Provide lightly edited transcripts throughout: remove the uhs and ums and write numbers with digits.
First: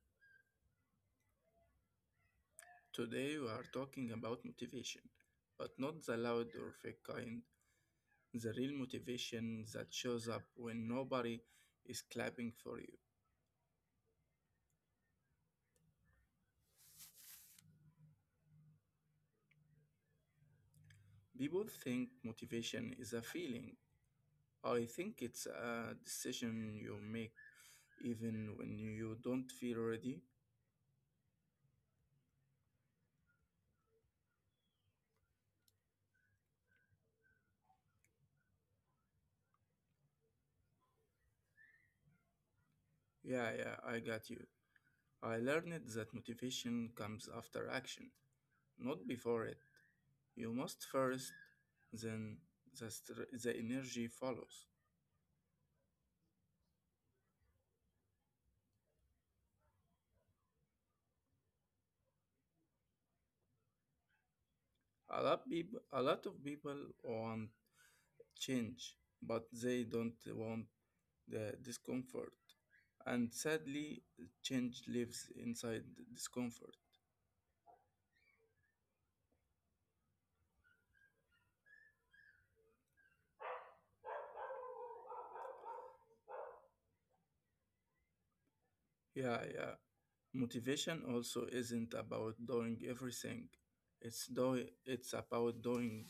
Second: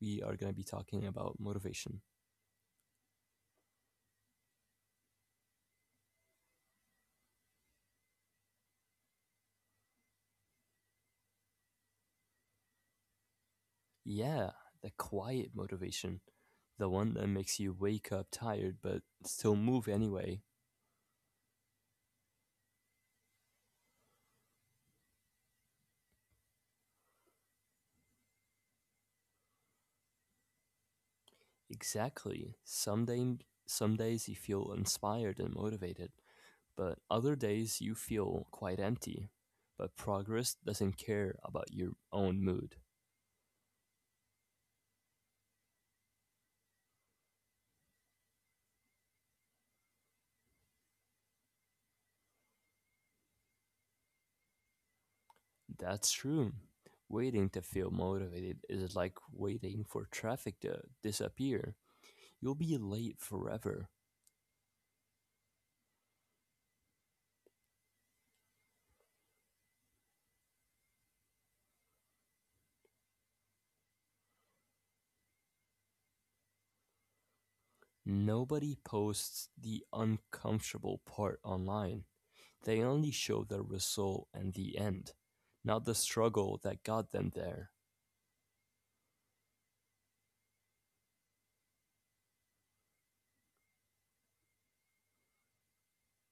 We are going to be talking about motivation. Today we are talking about motivation, but not the loud or fake kind, the real motivation that shows up when nobody is clapping for you. Yeah, the quiet motivation. The one that makes you wake up tired but still move anyway. People think motivation is a feeling. I think it's a decision you make even when you don't feel ready. Exactly. Some days you feel inspired and motivated, but other days you feel quite empty. But progress doesn't care about your own mood. Yeah, yeah, I got you. I learned that motivation comes after action, not before it. You must first, then the energy follows. That's true. Waiting to feel motivated is like waiting for traffic to disappear. You'll be late forever. A lot of people want change, but they don't want the discomfort. And sadly, change lives inside the discomfort. Nobody posts the uncomfortable part online. They only show the result and the end, not the struggle that got them there. Yeah, yeah. Motivation also isn't about doing everything. It's about doing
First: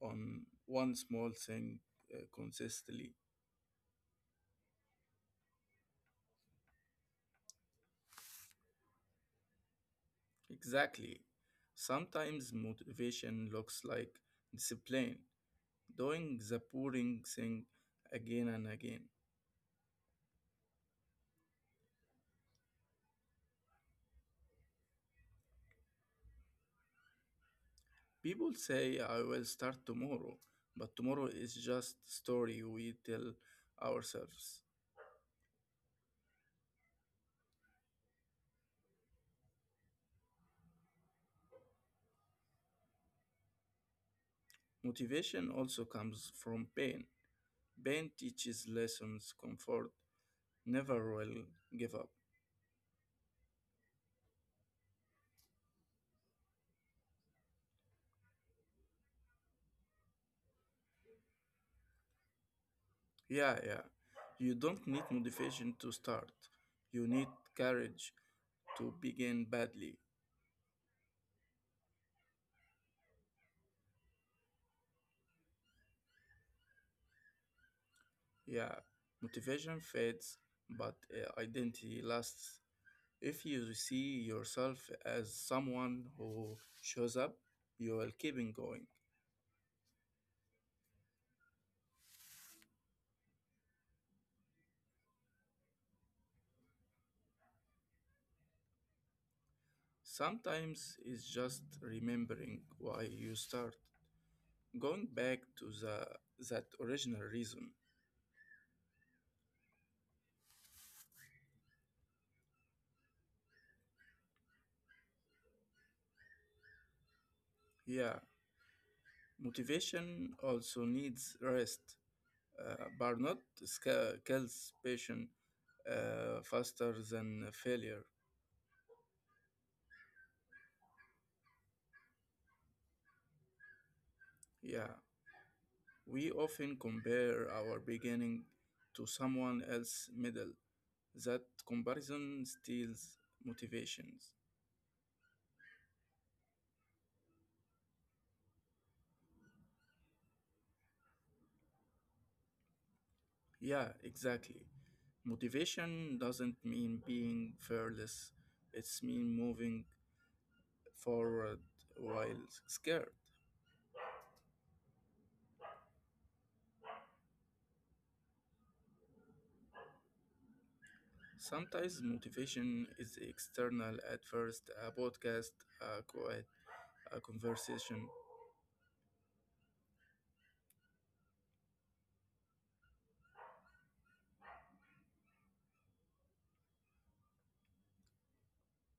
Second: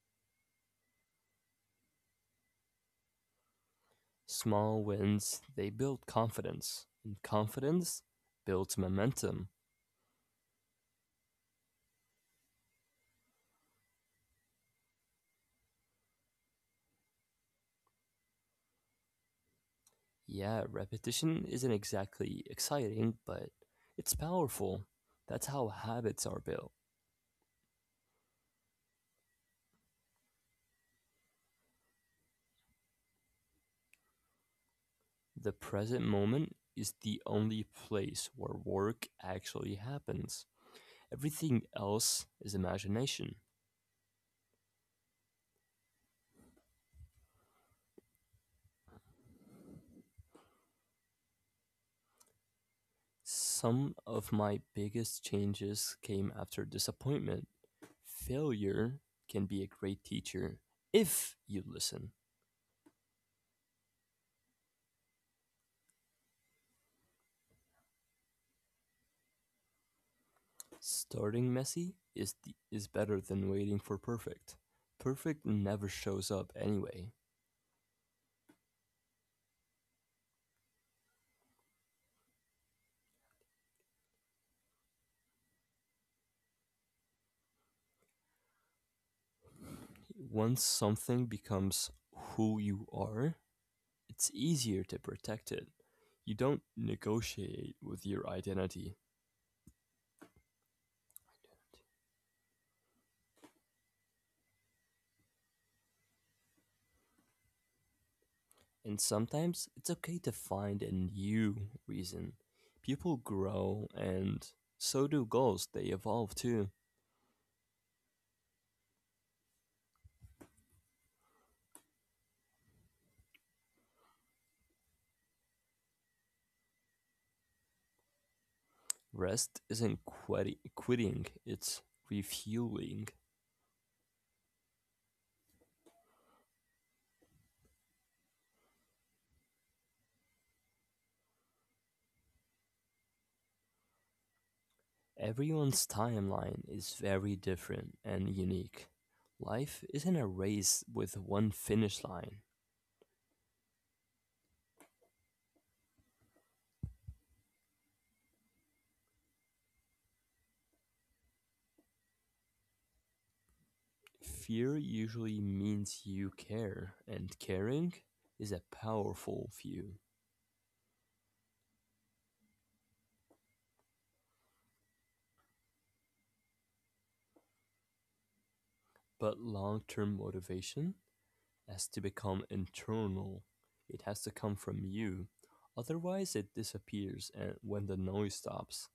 on one small thing consistently. Small wins, they build confidence, and confidence builds momentum. Exactly. Sometimes motivation looks like discipline, doing the boring thing again and again. Yeah, repetition isn't exactly exciting, but it's powerful. That's how habits are built. People say I will start tomorrow, but tomorrow is just story we tell ourselves. The present moment is the only place where work actually happens. Everything else is imagination. Motivation also comes from pain. Pain teaches lessons, comfort, never will give up. Some of my biggest changes came after disappointment. Failure can be a great teacher if you listen. Yeah, yeah. You don't need motivation to start. You need courage to begin badly. Starting messy is better than waiting for perfect. Perfect never shows up anyway. Yeah. Motivation fades, but identity lasts. If you see yourself as someone who shows up, you will keep on going. Once something becomes who you are, it's easier to protect it. You don't negotiate with your identity. Sometimes it's just remembering why you start, going back to the that original reason. And sometimes it's okay to find a new reason. People grow, and so do goals, they evolve too. Yeah, motivation also needs rest. Burnout kills passion faster than failure. Rest isn't quitting, it's refueling. Yeah, we often compare our beginning to someone else's middle, that comparison steals motivations. Everyone's timeline is very different and unique. Life isn't a race with one finish line. Yeah, exactly. Motivation doesn't mean being fearless. It's mean moving forward while scared. Fear usually means you care, and caring is a powerful view. Sometimes motivation is external at first, a podcast, a quiet, a conversation. But long term motivation has to become internal, it has to come from you. Otherwise, it disappears and when the noise stops.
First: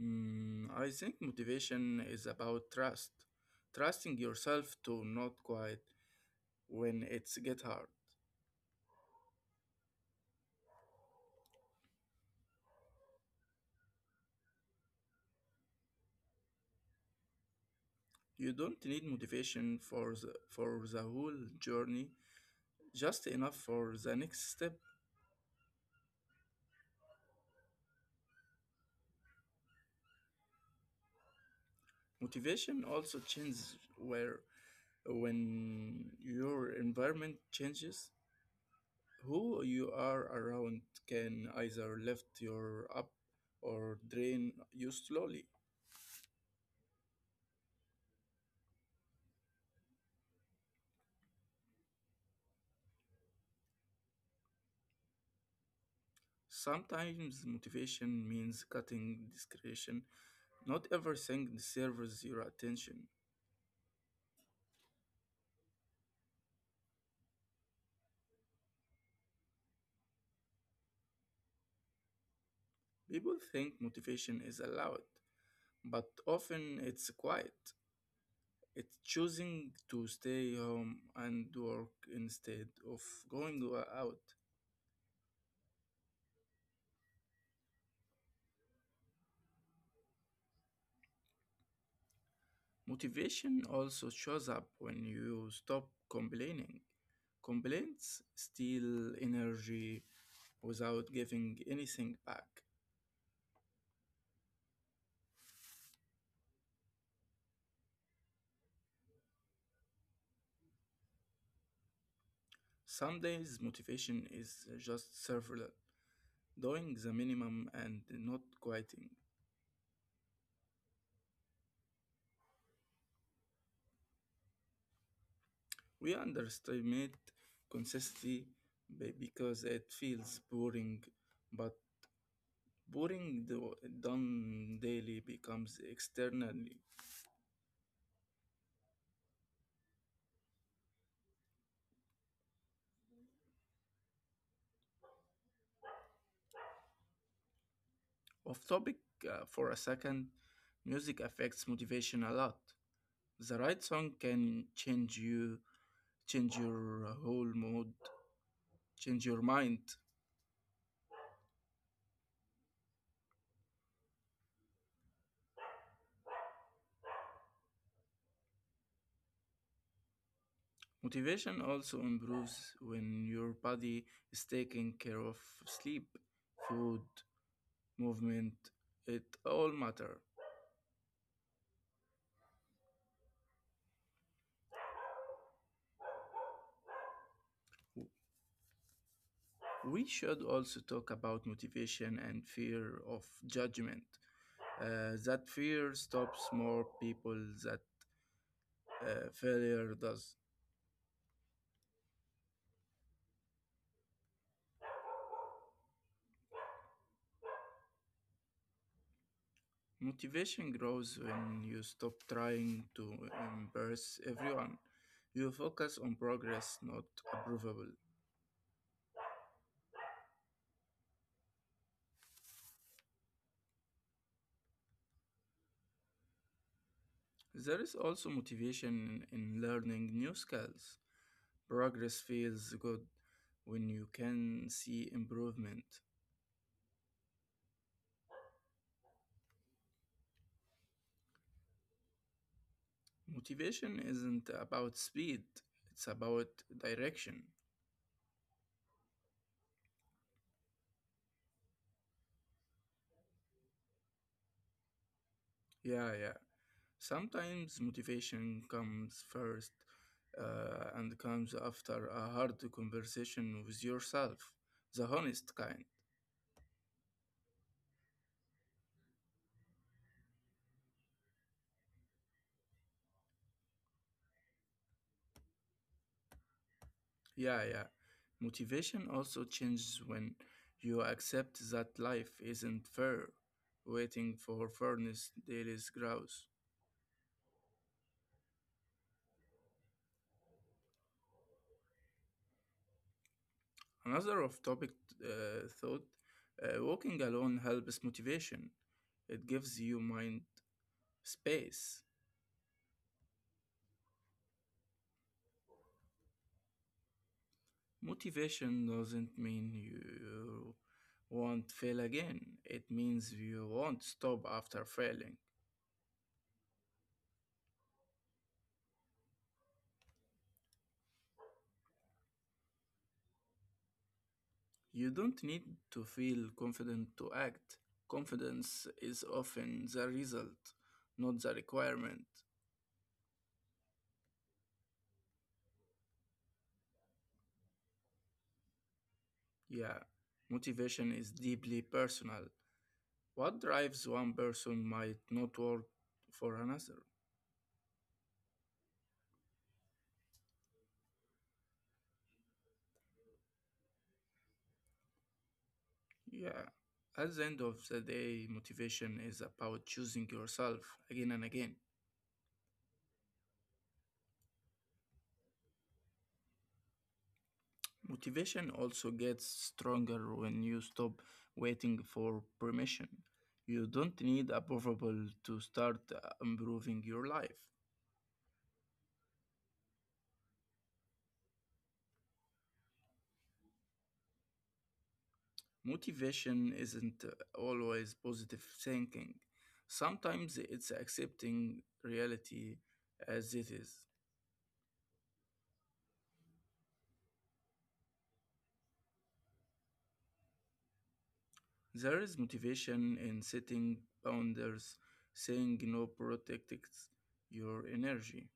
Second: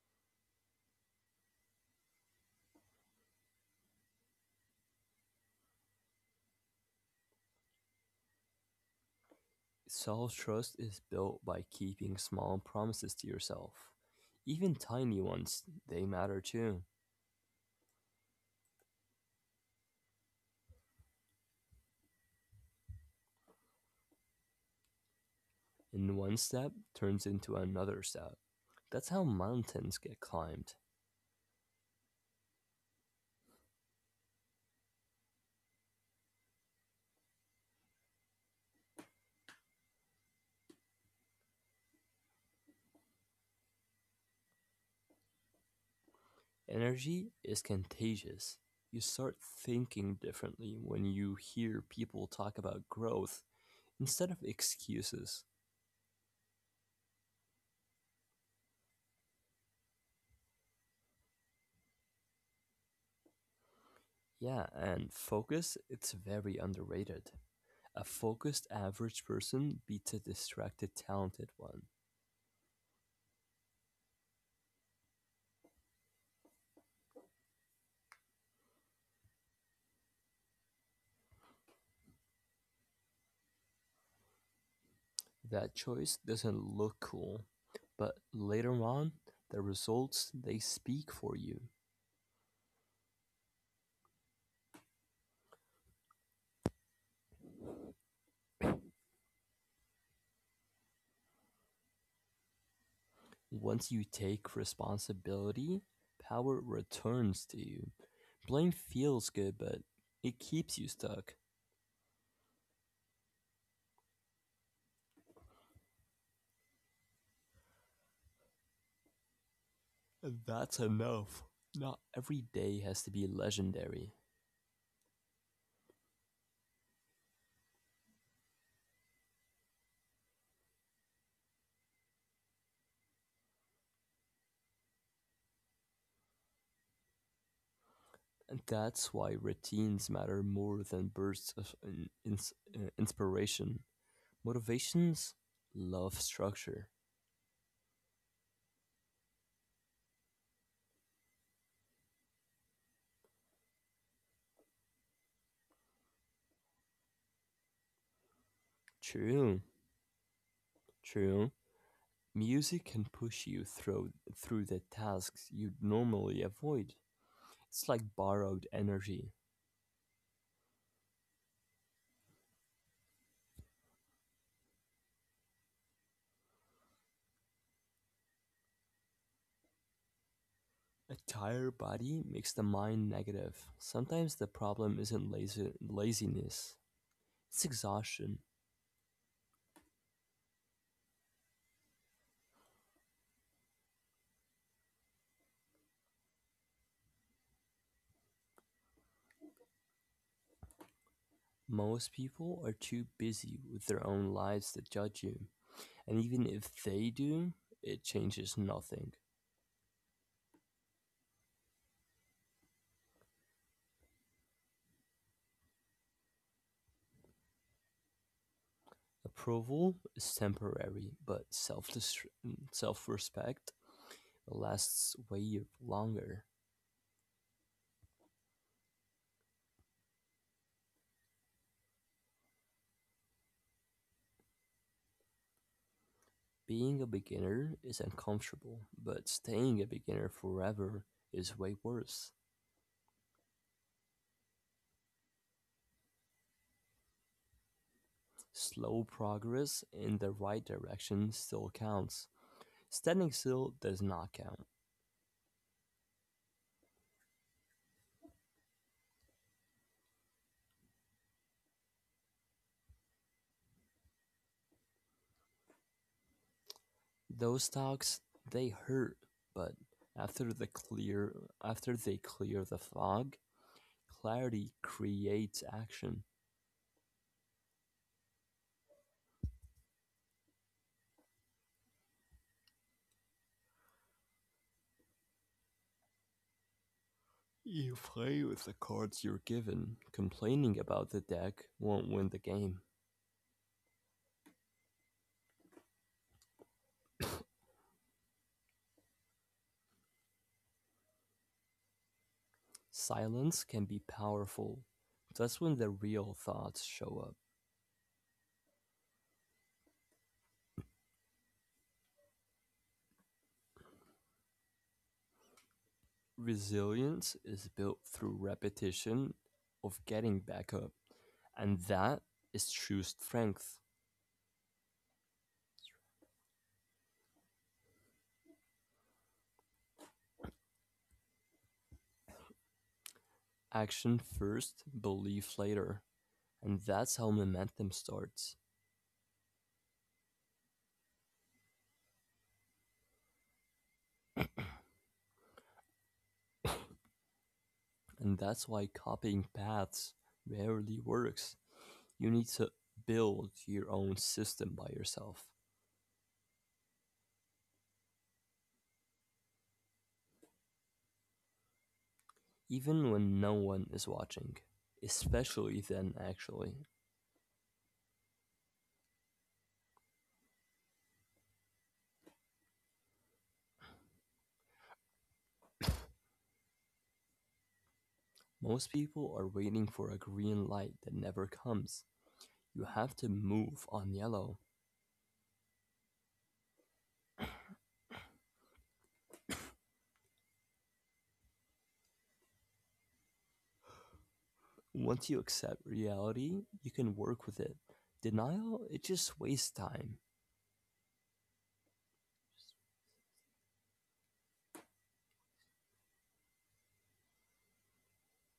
Mm, I think motivation is about trust. Trusting yourself to not quit when it's get hard. Self trust is built by keeping small promises to yourself. Even tiny ones, they matter too. You don't need motivation for for the whole journey, just enough for the next step. And one step turns into another step. That's how mountains get climbed. Motivation also changes where when your environment changes, who you are around can either lift you up or drain you slowly. Energy is contagious. You start thinking differently when you hear people talk about growth instead of excuses. Sometimes motivation means cutting discretion. Not everything deserves your attention. Yeah, and focus, it's very underrated. A focused average person beats a distracted talented one. People think motivation is allowed, but often it's quiet. It's choosing to stay home and work instead of out. That choice doesn't look cool, but later on, the results they speak for you. Motivation also shows up when you stop complaining. Complaints steal energy without giving anything back. Once you take responsibility, power returns to you. Blame feels good, but it keeps you stuck. Some days motivation is just survival, doing the minimum and not quitting. That's enough. Not every day has to be legendary. We underestimate consistency because it feels boring, but boring do- done daily becomes externally And that's why routines matter more than bursts of inspiration. Motivations love structure. off topic for a second. Music affects motivation a lot. The right song can change you, change your whole mood, change your True, mind. true. Music can push you through the tasks you'd normally avoid. It's like borrowed energy. Motivation also improves when your body is taking care of sleep, food, movement, it all matter. A tired body makes the mind negative. Sometimes the problem isn't laziness, it's exhaustion. We should also talk about motivation and fear of judgment. That fear stops more people that failure does. Most people are too busy with their own lives to judge you, and even if they do, it changes nothing. Motivation grows when you stop trying to impress everyone. You focus on progress, not approvable. Approval is temporary, but self respect lasts way longer. There is also motivation in learning new skills. Progress feels good when you can see improvement. Being a beginner is uncomfortable, but staying a beginner forever is way worse. Motivation isn't about speed, it's about direction. Slow progress in the right direction still counts. Standing still does not count. Yeah, yeah. Sometimes motivation comes first and comes after a hard conversation with yourself, the honest kind. Those talks they hurt, but after the clear after they clear the fog, clarity creates action. Yeah, yeah. Motivation also changes when you accept that life isn't fair, waiting for fairness there is grouse. You play with the cards you're given. Complaining about the deck won't win the game. Another of topic thought, walking alone helps motivation. It gives you mind space. Silence can be powerful. That's when the real thoughts show up. Motivation doesn't mean you won't fail again. It means you won't stop after failing. Resilience is built through repetition of getting back up. And that is true strength. You don't need to feel confident to act. Confidence is often the result, not the requirement. Action first, belief later. And that's how momentum starts. Yeah, motivation is deeply personal. What drives one person might not work for another. And that's why copying paths rarely works. You need to build your own system by yourself, Yeah. At the end of the day, motivation is about choosing yourself again and again. even when no one is watching. Especially then, actually. Motivation also gets stronger when you stop waiting for permission. You don't need approval to start improving your life. Most people are waiting for a green light that never comes. You have to move on yellow. Motivation isn't always positive thinking. Sometimes it's accepting reality as it is. Once you accept reality, you can work with it. Denial, it just wastes time. There is motivation in setting boundaries, saying no protects your energy.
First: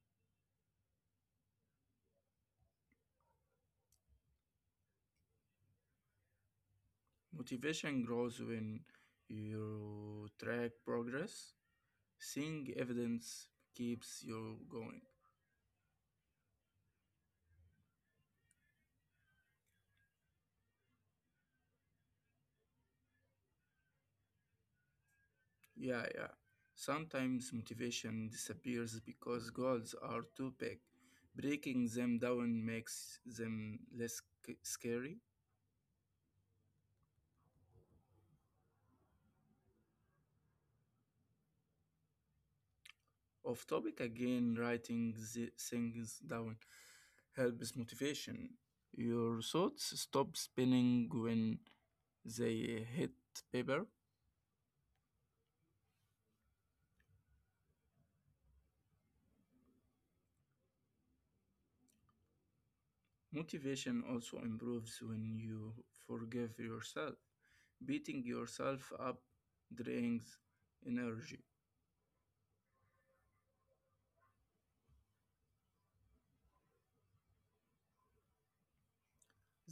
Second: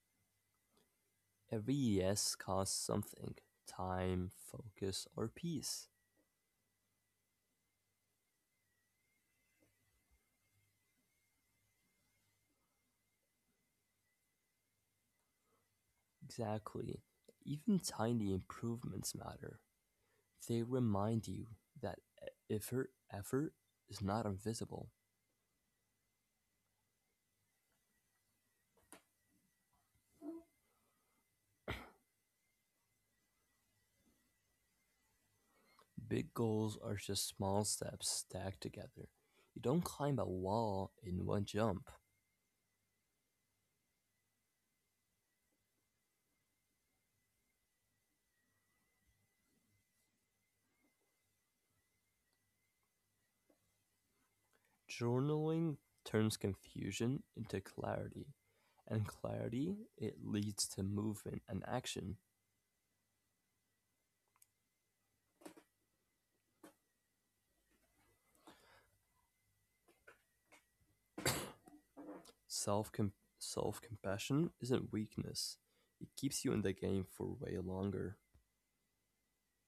Every yes costs something time, focus, or peace. Motivation grows when you track progress. Seeing evidence keeps you going. Exactly. Even tiny improvements matter. They remind you that effort is not invisible. Yeah, yeah. Sometimes motivation disappears because goals are too big. Breaking them down makes them less scary. Big goals are just small steps stacked together. You don't climb a wall in one jump. Off topic again, writing the things down helps motivation. Your thoughts stop spinning when they hit paper. Journaling turns confusion into clarity, and clarity it leads to movement and action. Motivation also improves when you forgive yourself. Beating yourself up drains energy. Self self compassion isn't weakness; it keeps you in the game for way longer.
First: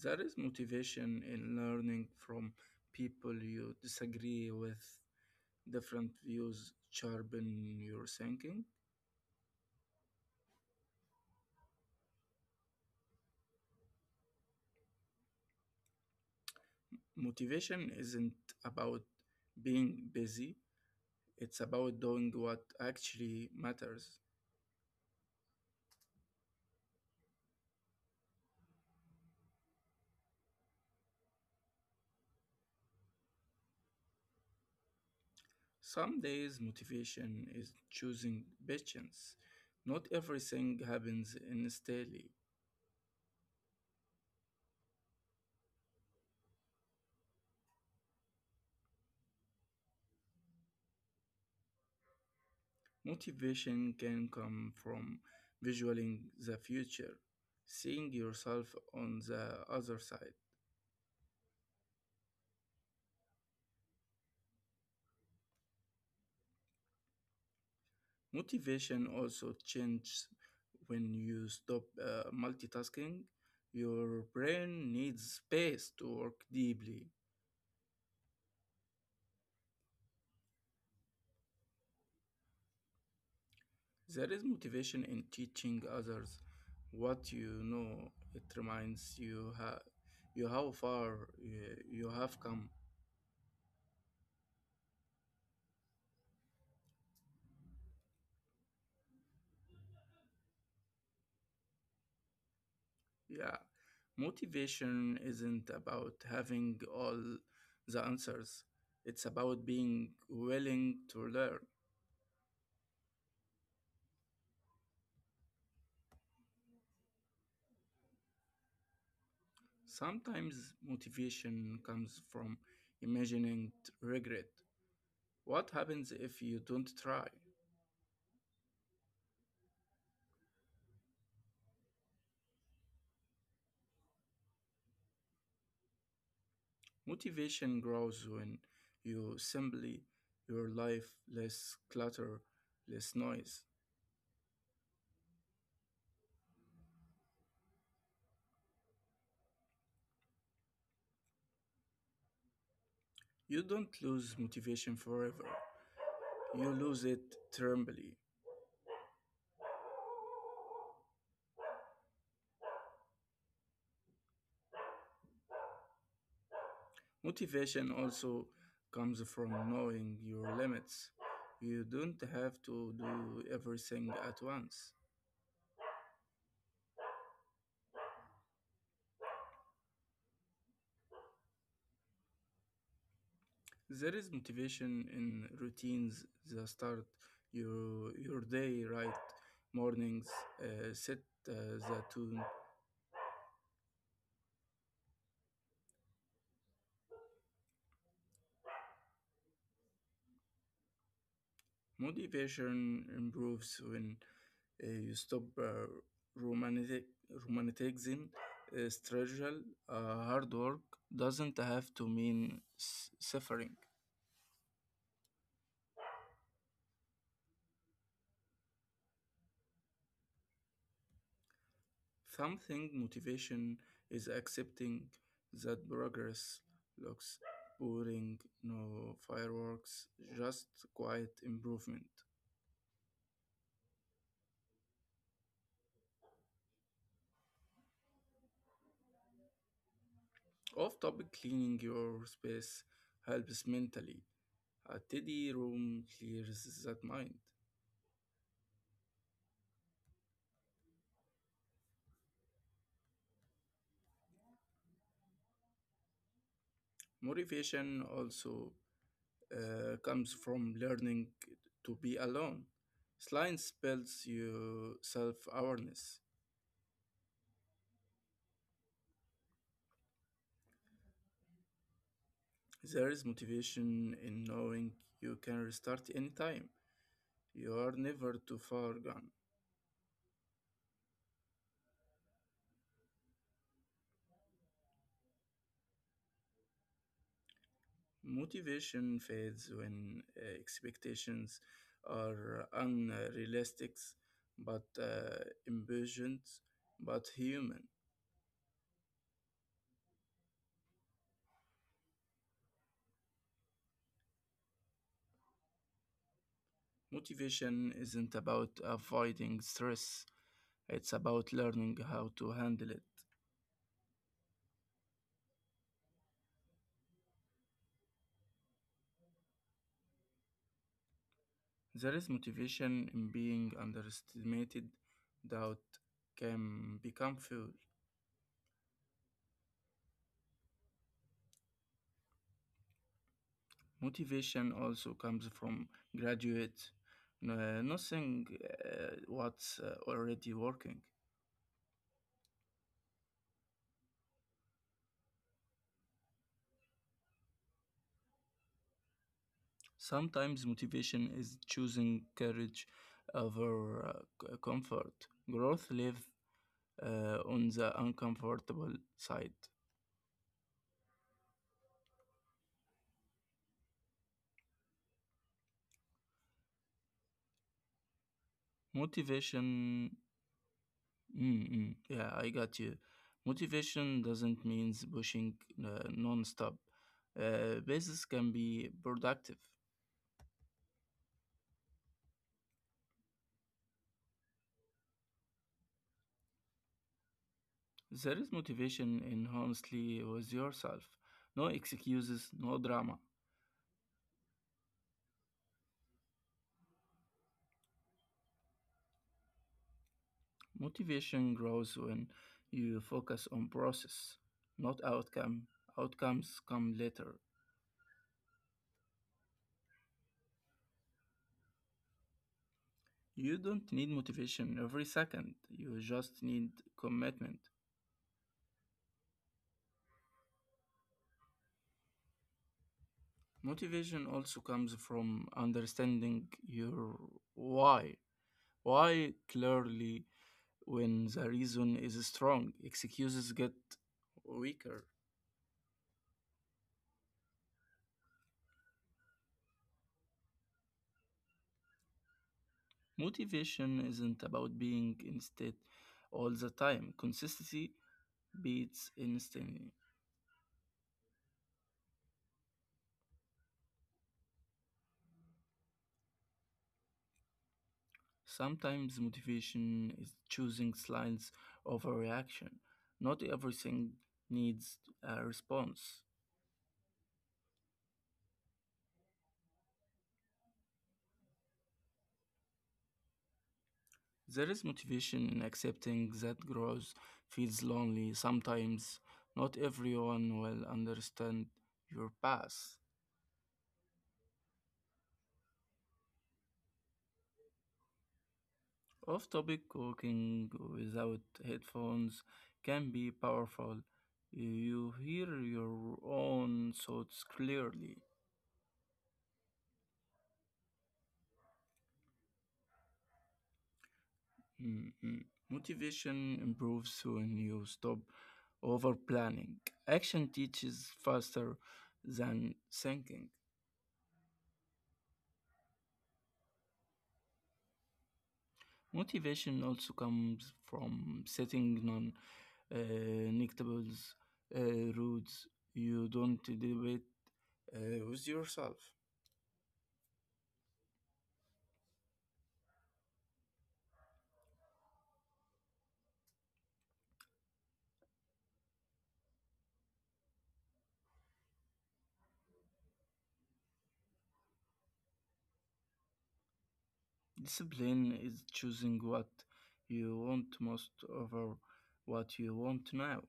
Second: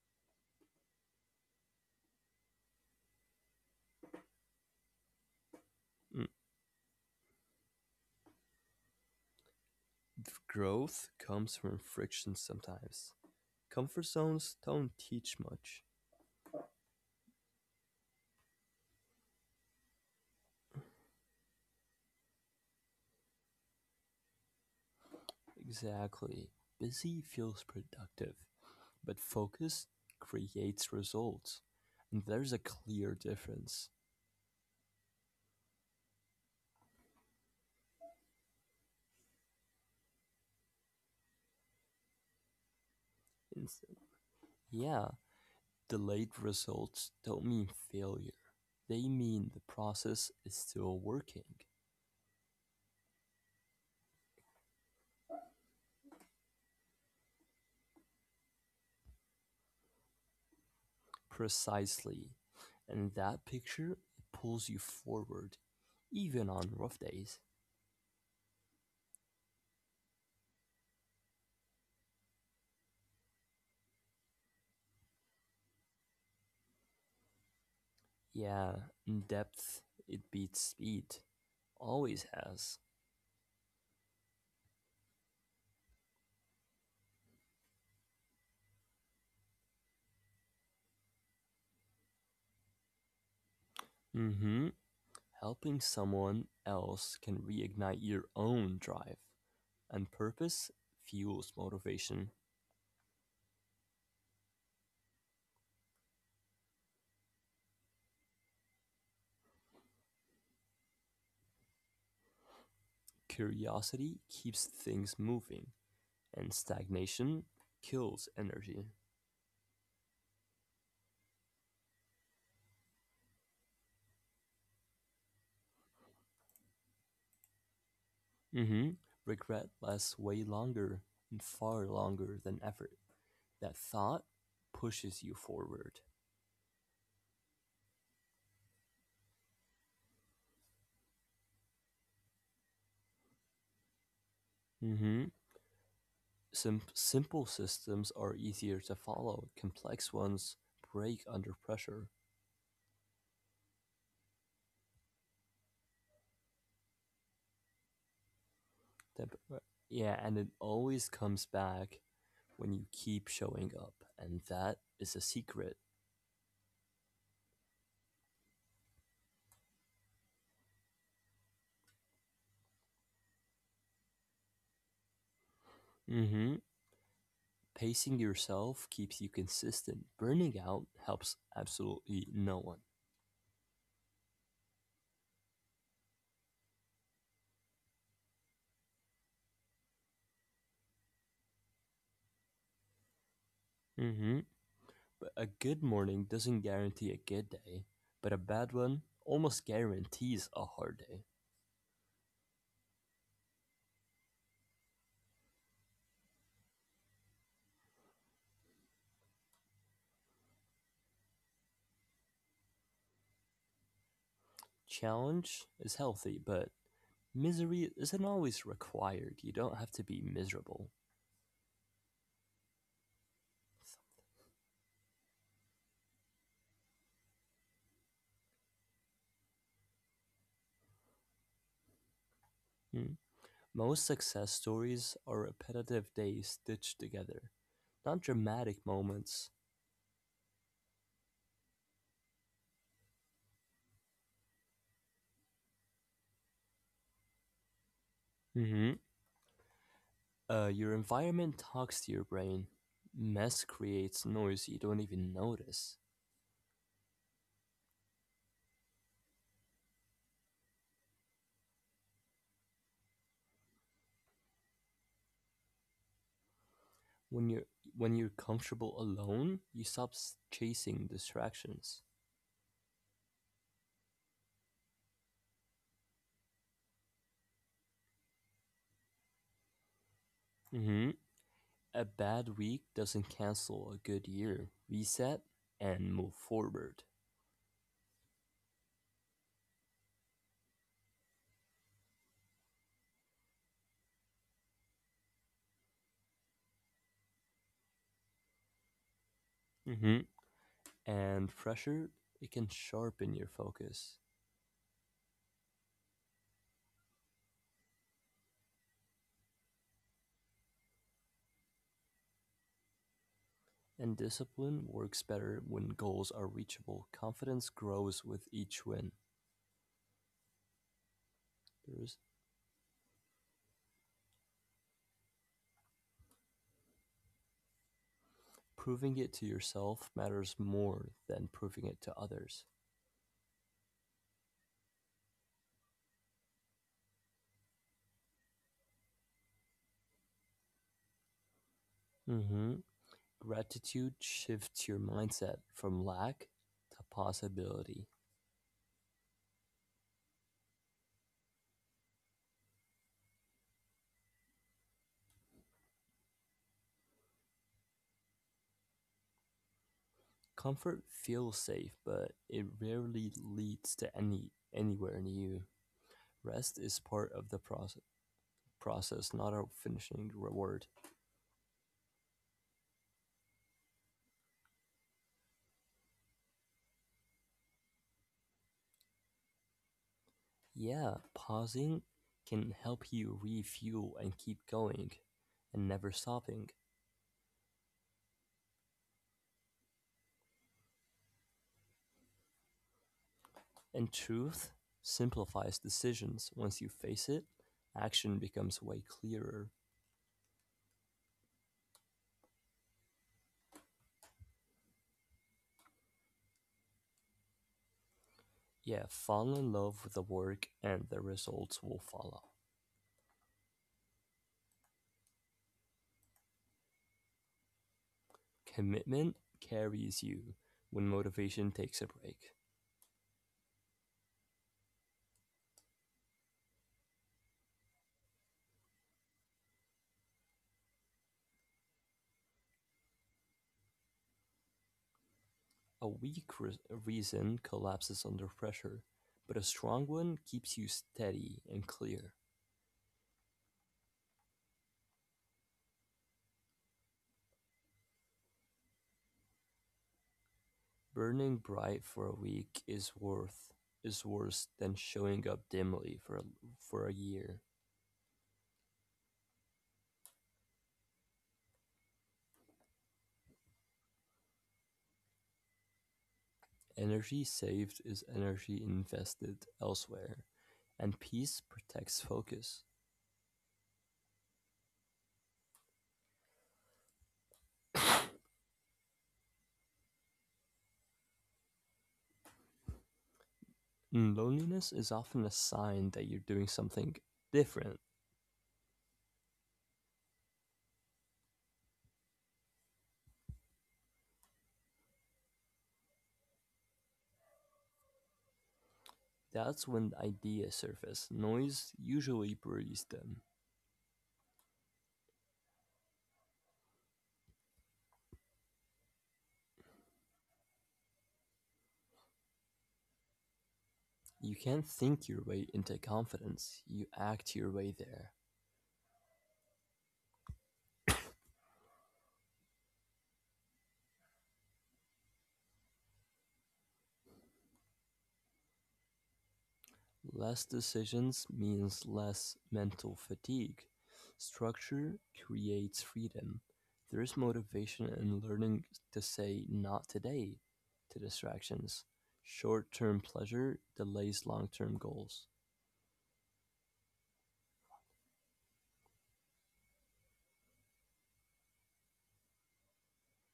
There is motivation in learning from people you disagree with, different Mm, views sharpen your thinking. growth comes from friction sometimes. Comfort zones don't teach much. Motivation isn't about being busy, it's about doing what actually matters. Exactly. Busy feels productive, but focus creates results, and there's a clear difference. Some days, motivation is choosing patience. Not everything happens instantly. It's- yeah, delayed results don't mean failure, they mean the process is still working. Motivation can come from visualizing the future, seeing yourself on the other side. Precisely. And that picture pulls you forward, even on rough days. Motivation also changes when you stop multitasking. Your brain needs space to work deeply. Yeah, depth, it beats speed. Always has. There is motivation in teaching others what you know. It reminds you how far you have come. Mm hmm. Helping someone else can reignite your own drive, and purpose fuels motivation. Yeah, motivation isn't about having all the answers, it's about being willing to learn. Curiosity keeps things moving, and stagnation kills energy. Sometimes motivation comes from imagining regret. What happens if you don't try? Hmm. Regret lasts way longer and far longer than effort. That thought pushes you forward. Motivation grows when you simply your life, less clutter, less noise. Hmm. Simple systems are easier to follow. Complex ones break under pressure. You don't lose motivation forever. You lose it temporarily. Temp- yeah, and it always comes back when you keep showing up, and that is a secret. Motivation also comes from knowing your limits. You don't have to do everything at once. Hmm. Pacing yourself keeps you consistent. Burning out helps absolutely no one. There is motivation in routines that start your day right. Mornings set uh, the tone. Mm-hmm. But A good morning doesn't guarantee a good day, but a bad one almost guarantees a hard day. Motivation improves when you stop romantic, romanticizing struggle. Hard work doesn't have to mean suffering. Challenge is healthy, but misery isn't always required. You don't have to be miserable. Something motivation is accepting that progress looks boring, no fireworks, just quiet improvement. Mm. Most success stories are repetitive days stitched together, not dramatic moments. Off topic, cleaning your space helps mentally. A tidy room clears that mind. Mm-hmm. Your environment talks to your brain. Mess creates noise you don't even notice. Motivation also comes from learning to be alone. Science builds your self awareness. when you're when you're comfortable alone, you chasing distractions. There is motivation in knowing you can restart anytime. You're never too far gone. Hmm. A bad week doesn't cancel a good year. Reset and move forward. Motivation fades when expectations are unrealistic, but impatient, but human. Hmm. And pressure it can sharpen your focus. Motivation isn't about avoiding stress, it's about learning how to handle it. And discipline works better when goals are reachable. Confidence grows with each win. There's There is motivation in being underestimated, doubt can become fuel. Proving it to yourself matters more than proving it to others. Motivation also comes from graduates nothing what's already working. Hmm. Gratitude shifts your mindset from lack to possibility. Sometimes motivation is choosing courage over comfort. Growth lives on the uncomfortable side. Comfort feels safe, but it rarely leads to anywhere new. Rest is part of the process, not a Motivation, finishing reward. Yeah, I got you. Motivation doesn't mean pushing non-stop. Basis can be productive. Yeah, pausing can help you refuel and keep going and never stopping. There is motivation in honestly with yourself. No excuses, no drama. And truth simplifies decisions. Once you face it, action becomes way clearer. Motivation grows when you focus on process, not outcome. Outcomes come later. Yeah, fall in love with the work and the results will follow. You don't need motivation every second. You just need commitment. Commitment carries you when motivation takes a break. Motivation also comes from understanding your why. Why clearly when the reason is strong, excuses get weaker. A weak re- reason collapses under pressure, but a strong one keeps you steady and clear. Motivation isn't about being instead all the time. Consistency beats instantly. Burning bright for a week is worth is worse than showing up dimly for a year. Sometimes motivation is choosing slides over reaction. Not everything needs a response. Energy saved is energy invested elsewhere, and peace protects focus. There is motivation in accepting that growth feels lonely. Sometimes not everyone will understand your path. Mm, loneliness is often a sign that you're doing something different. Off topic, cooking without headphones can be powerful. You hear your own thoughts clearly. That's when ideas surface. Noise usually breeds them. Mhm. Motivation improves when you stop over planning. Action teaches faster than thinking. You can't think your way into confidence, you act your way there. Motivation also comes from setting non uh, neglectables, rules you don't debate with yourself. Less decisions means less mental fatigue. Structure creates freedom. There is motivation in learning to say not today to distractions. Short term pleasure delays long term goals. Discipline is choosing what you want most over what you want now.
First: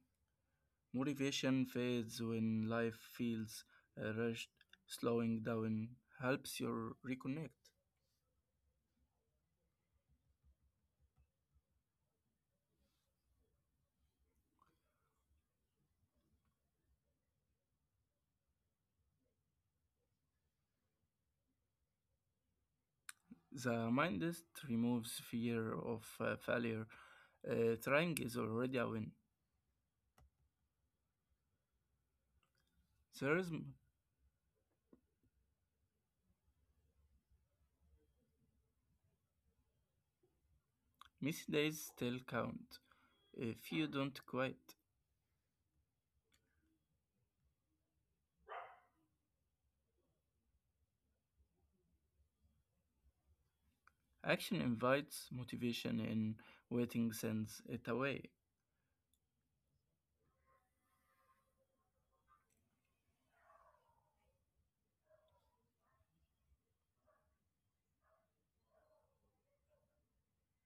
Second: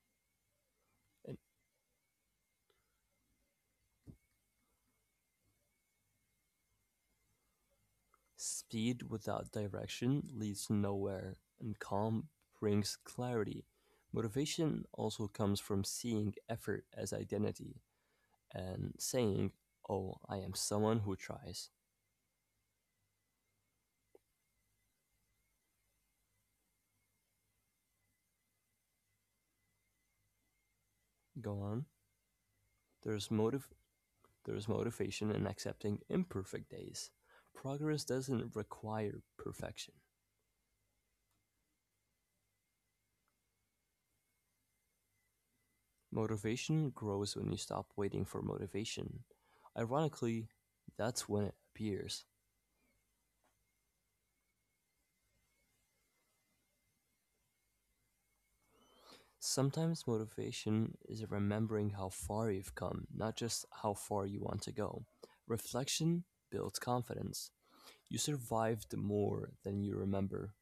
And Motivation fades when life feels rushed. Slowing down helps you reconnect. Speed without direction leads nowhere, and calm brings clarity. Motivation also comes from seeing effort as identity and saying, "Oh, I am someone who tries." The mindset removes fear of failure. Trying is already a win. Go on. There's There is motive there's motivation in accepting imperfect days. Progress doesn't require perfection. missed days still count. If you don't quit, Motivation grows when you stop waiting for motivation. Ironically, that's when it appears. action invites motivation in, waiting sends it away. Sometimes motivation is remembering how far you've come, not just how far you want to go. Reflection builds confidence. You survived more than you remember.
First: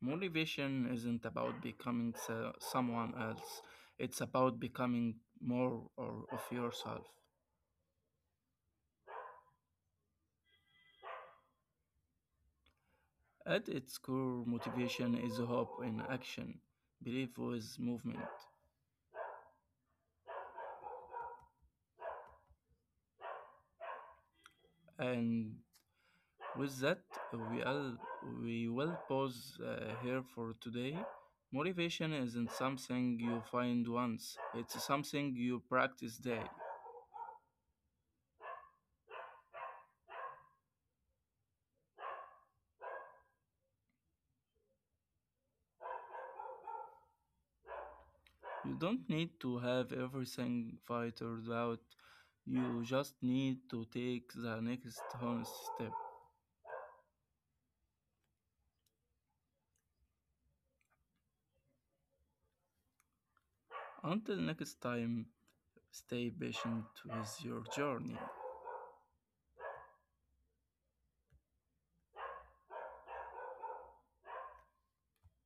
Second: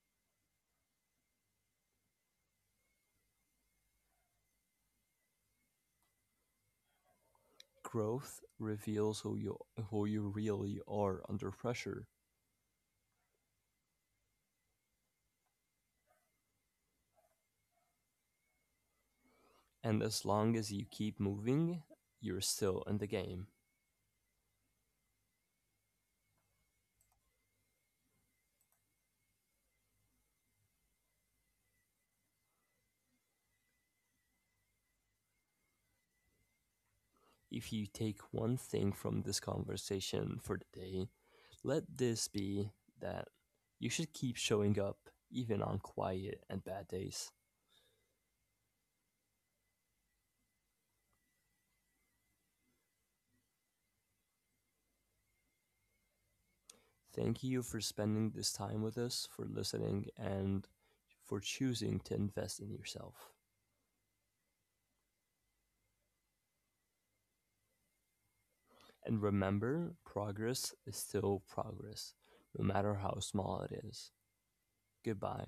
Motivation isn't about becoming someone else, it's about becoming more or of yourself. Growth reveals who you really are under pressure. At its core, motivation is hope in action, belief with movement. And as long as you keep moving, you're still in the game. And with that, we, all, we will pause here for today. Motivation isn't something you find once, it's something you practice daily. If you take one thing from this conversation for the day, let this be that you should keep showing up even on quiet and bad days. You don't need to have everything figured out. You just need to take the next honest step. Thank you for spending this time with us, for listening, and for choosing to invest in yourself. Until next time, stay patient with your journey. And remember, progress is still progress, no matter how small it is. Goodbye.